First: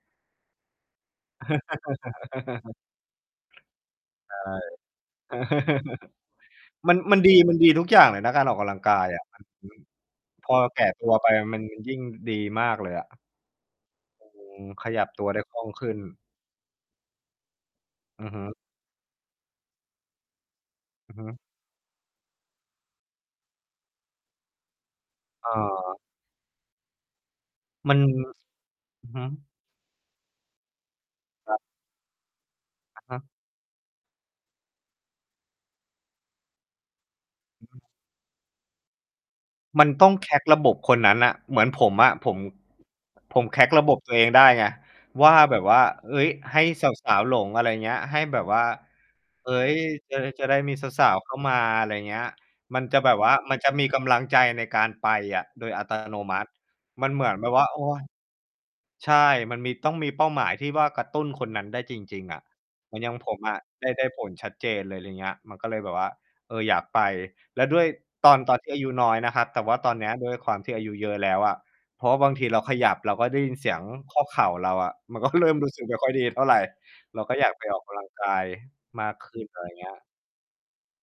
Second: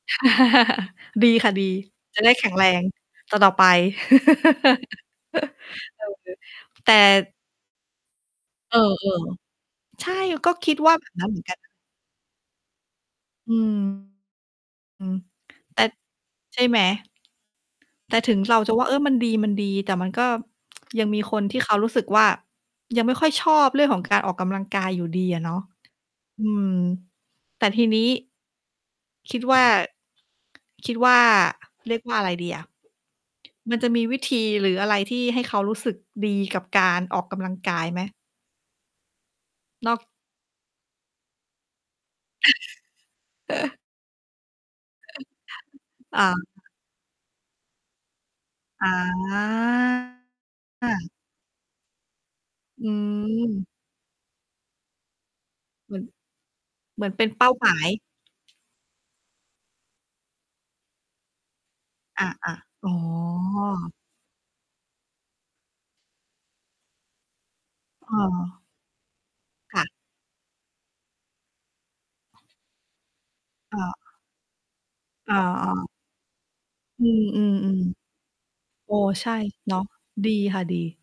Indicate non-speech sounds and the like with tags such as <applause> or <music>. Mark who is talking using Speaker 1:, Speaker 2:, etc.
Speaker 1: <chuckles> ดีค่ะดี จะได้แข็งแร
Speaker 2: <laughs>
Speaker 1: งต่อ ๆ ไป
Speaker 2: ใช่
Speaker 1: <laughs> เออ
Speaker 2: <laughs>
Speaker 1: แต
Speaker 2: มั
Speaker 1: ่
Speaker 2: น มันดี มันดีทุกอย่างเลยนะ การออกกำ
Speaker 1: เ
Speaker 2: ล
Speaker 1: อ
Speaker 2: ั
Speaker 1: อ
Speaker 2: งกายอะ <unintelligible>
Speaker 1: ๆ ใช่ ก
Speaker 2: พ
Speaker 1: ็
Speaker 2: อเร
Speaker 1: ค
Speaker 2: า
Speaker 1: ิด
Speaker 2: แก่
Speaker 1: ว่า แ
Speaker 2: ต
Speaker 1: บ
Speaker 2: ั
Speaker 1: บ
Speaker 2: ว
Speaker 1: นั
Speaker 2: ไ
Speaker 1: ้
Speaker 2: ป
Speaker 1: นเหม
Speaker 2: อ
Speaker 1: ือน
Speaker 2: ะ
Speaker 1: กั
Speaker 2: ม
Speaker 1: น
Speaker 2: ัน มันยิ่งดีมากเลยอะ
Speaker 1: อืม
Speaker 2: อือ ขย
Speaker 1: อื
Speaker 2: ับ
Speaker 1: ม
Speaker 2: ตัวได้คล่อง
Speaker 1: แต
Speaker 2: ข
Speaker 1: ่
Speaker 2: ึ้น
Speaker 1: ใช่ไหม? แต่
Speaker 2: อื
Speaker 1: ถ
Speaker 2: อ
Speaker 1: ึ
Speaker 2: ฮ
Speaker 1: ง
Speaker 2: ึ
Speaker 1: เราจะว่า เออ มันดี มันดี แต่มันก็ยัง
Speaker 2: อือ
Speaker 1: มี
Speaker 2: ฮึ
Speaker 1: คนที่เขารู้สึกว่า ยังไม่ค่อยชอบเรื่องของการออกกำลังกายอยู่ดีอะ
Speaker 2: อ
Speaker 1: เนาะ
Speaker 2: า
Speaker 1: อืม แต่ที
Speaker 2: มั
Speaker 1: น
Speaker 2: น
Speaker 1: ี้
Speaker 2: อือฮึ
Speaker 1: คิดว่า คิดว่า
Speaker 2: ครับ
Speaker 1: เรียกว่าอะไรดีอะ
Speaker 2: อะฮะ
Speaker 1: มันจะมีวิธี หรืออะไรที่ให้เขารู้สึกดีกับการออกกำลัง
Speaker 2: อือ
Speaker 1: ก
Speaker 2: ฮ
Speaker 1: า
Speaker 2: ึ
Speaker 1: ยไหม?
Speaker 2: มั
Speaker 1: น
Speaker 2: น
Speaker 1: อก
Speaker 2: ต้อง crack ระบบคนนั้นน่ะ เหมือนผมอะ ผม ผม crack
Speaker 1: <laughs>
Speaker 2: ระบบตัวเองได้ไง ว่าแบบว่า
Speaker 1: <chuckles>
Speaker 2: เฮ
Speaker 1: อ
Speaker 2: ้ย
Speaker 1: า
Speaker 2: ให้สาว ๆ หลง อะไรเงี้ย ให้แบบว่า
Speaker 1: อ
Speaker 2: เฮ้ย จะได้ จะได้มีสา
Speaker 1: า
Speaker 2: ว ๆ เข้ามา อะไรเงี้ย ม
Speaker 1: อ
Speaker 2: ัน
Speaker 1: ื
Speaker 2: จะแบบว่า มัน
Speaker 1: ม
Speaker 2: จะมีกำลังใจในการไปอะ โดย อั
Speaker 1: เห
Speaker 2: ต
Speaker 1: มือน
Speaker 2: โนมัติ
Speaker 1: เหม
Speaker 2: ม
Speaker 1: ื
Speaker 2: ั
Speaker 1: อ
Speaker 2: น
Speaker 1: น
Speaker 2: เ
Speaker 1: เป
Speaker 2: หม
Speaker 1: ็
Speaker 2: ื
Speaker 1: น
Speaker 2: อน
Speaker 1: เป
Speaker 2: แบ
Speaker 1: ้า
Speaker 2: บว่
Speaker 1: ห
Speaker 2: า
Speaker 1: ม
Speaker 2: โ
Speaker 1: า
Speaker 2: อ๊
Speaker 1: ย
Speaker 2: ย ใช่ มันมี ต้องมีเป้าหมายที่ว่า กระตุ้นคนนั้นได้จริ
Speaker 1: อ
Speaker 2: ง
Speaker 1: ะ
Speaker 2: ๆ อะ
Speaker 1: ๆ อ๋
Speaker 2: เหมือนอย่างผมอะ ได้
Speaker 1: อ
Speaker 2: ได้ผลชัดเจนเลย อย่างเงี้ย มันก็เลยแบบว่า เออ อยากไป แล้วด้วยตอน ตอน
Speaker 1: เออ
Speaker 2: ที่อายุน้อยนะครับ แต่ว่
Speaker 1: ค
Speaker 2: า
Speaker 1: ่ะ
Speaker 2: ตอนเนี้ยด้วยความที่อายุเยอะแล้วอะ เพราะว่าบางทีเราขยับ เราก็ได้ยินเสี
Speaker 1: เอ
Speaker 2: ย
Speaker 1: ่
Speaker 2: ง
Speaker 1: อ
Speaker 2: ข้อเข่าเราอะ มันก็
Speaker 1: อ๋
Speaker 2: เริ่มรู้สึก
Speaker 1: อ
Speaker 2: ไม่ค่อยดีเท่าไร
Speaker 1: อือ
Speaker 2: เราก็อยากไปออกกำลั
Speaker 1: ๆ
Speaker 2: งกาย
Speaker 1: ๆ เออ
Speaker 2: มาก
Speaker 1: ใช
Speaker 2: ข
Speaker 1: ่
Speaker 2: ึ้น อะไร
Speaker 1: เนาะ
Speaker 2: เงี้ย
Speaker 1: ดีค่ะดี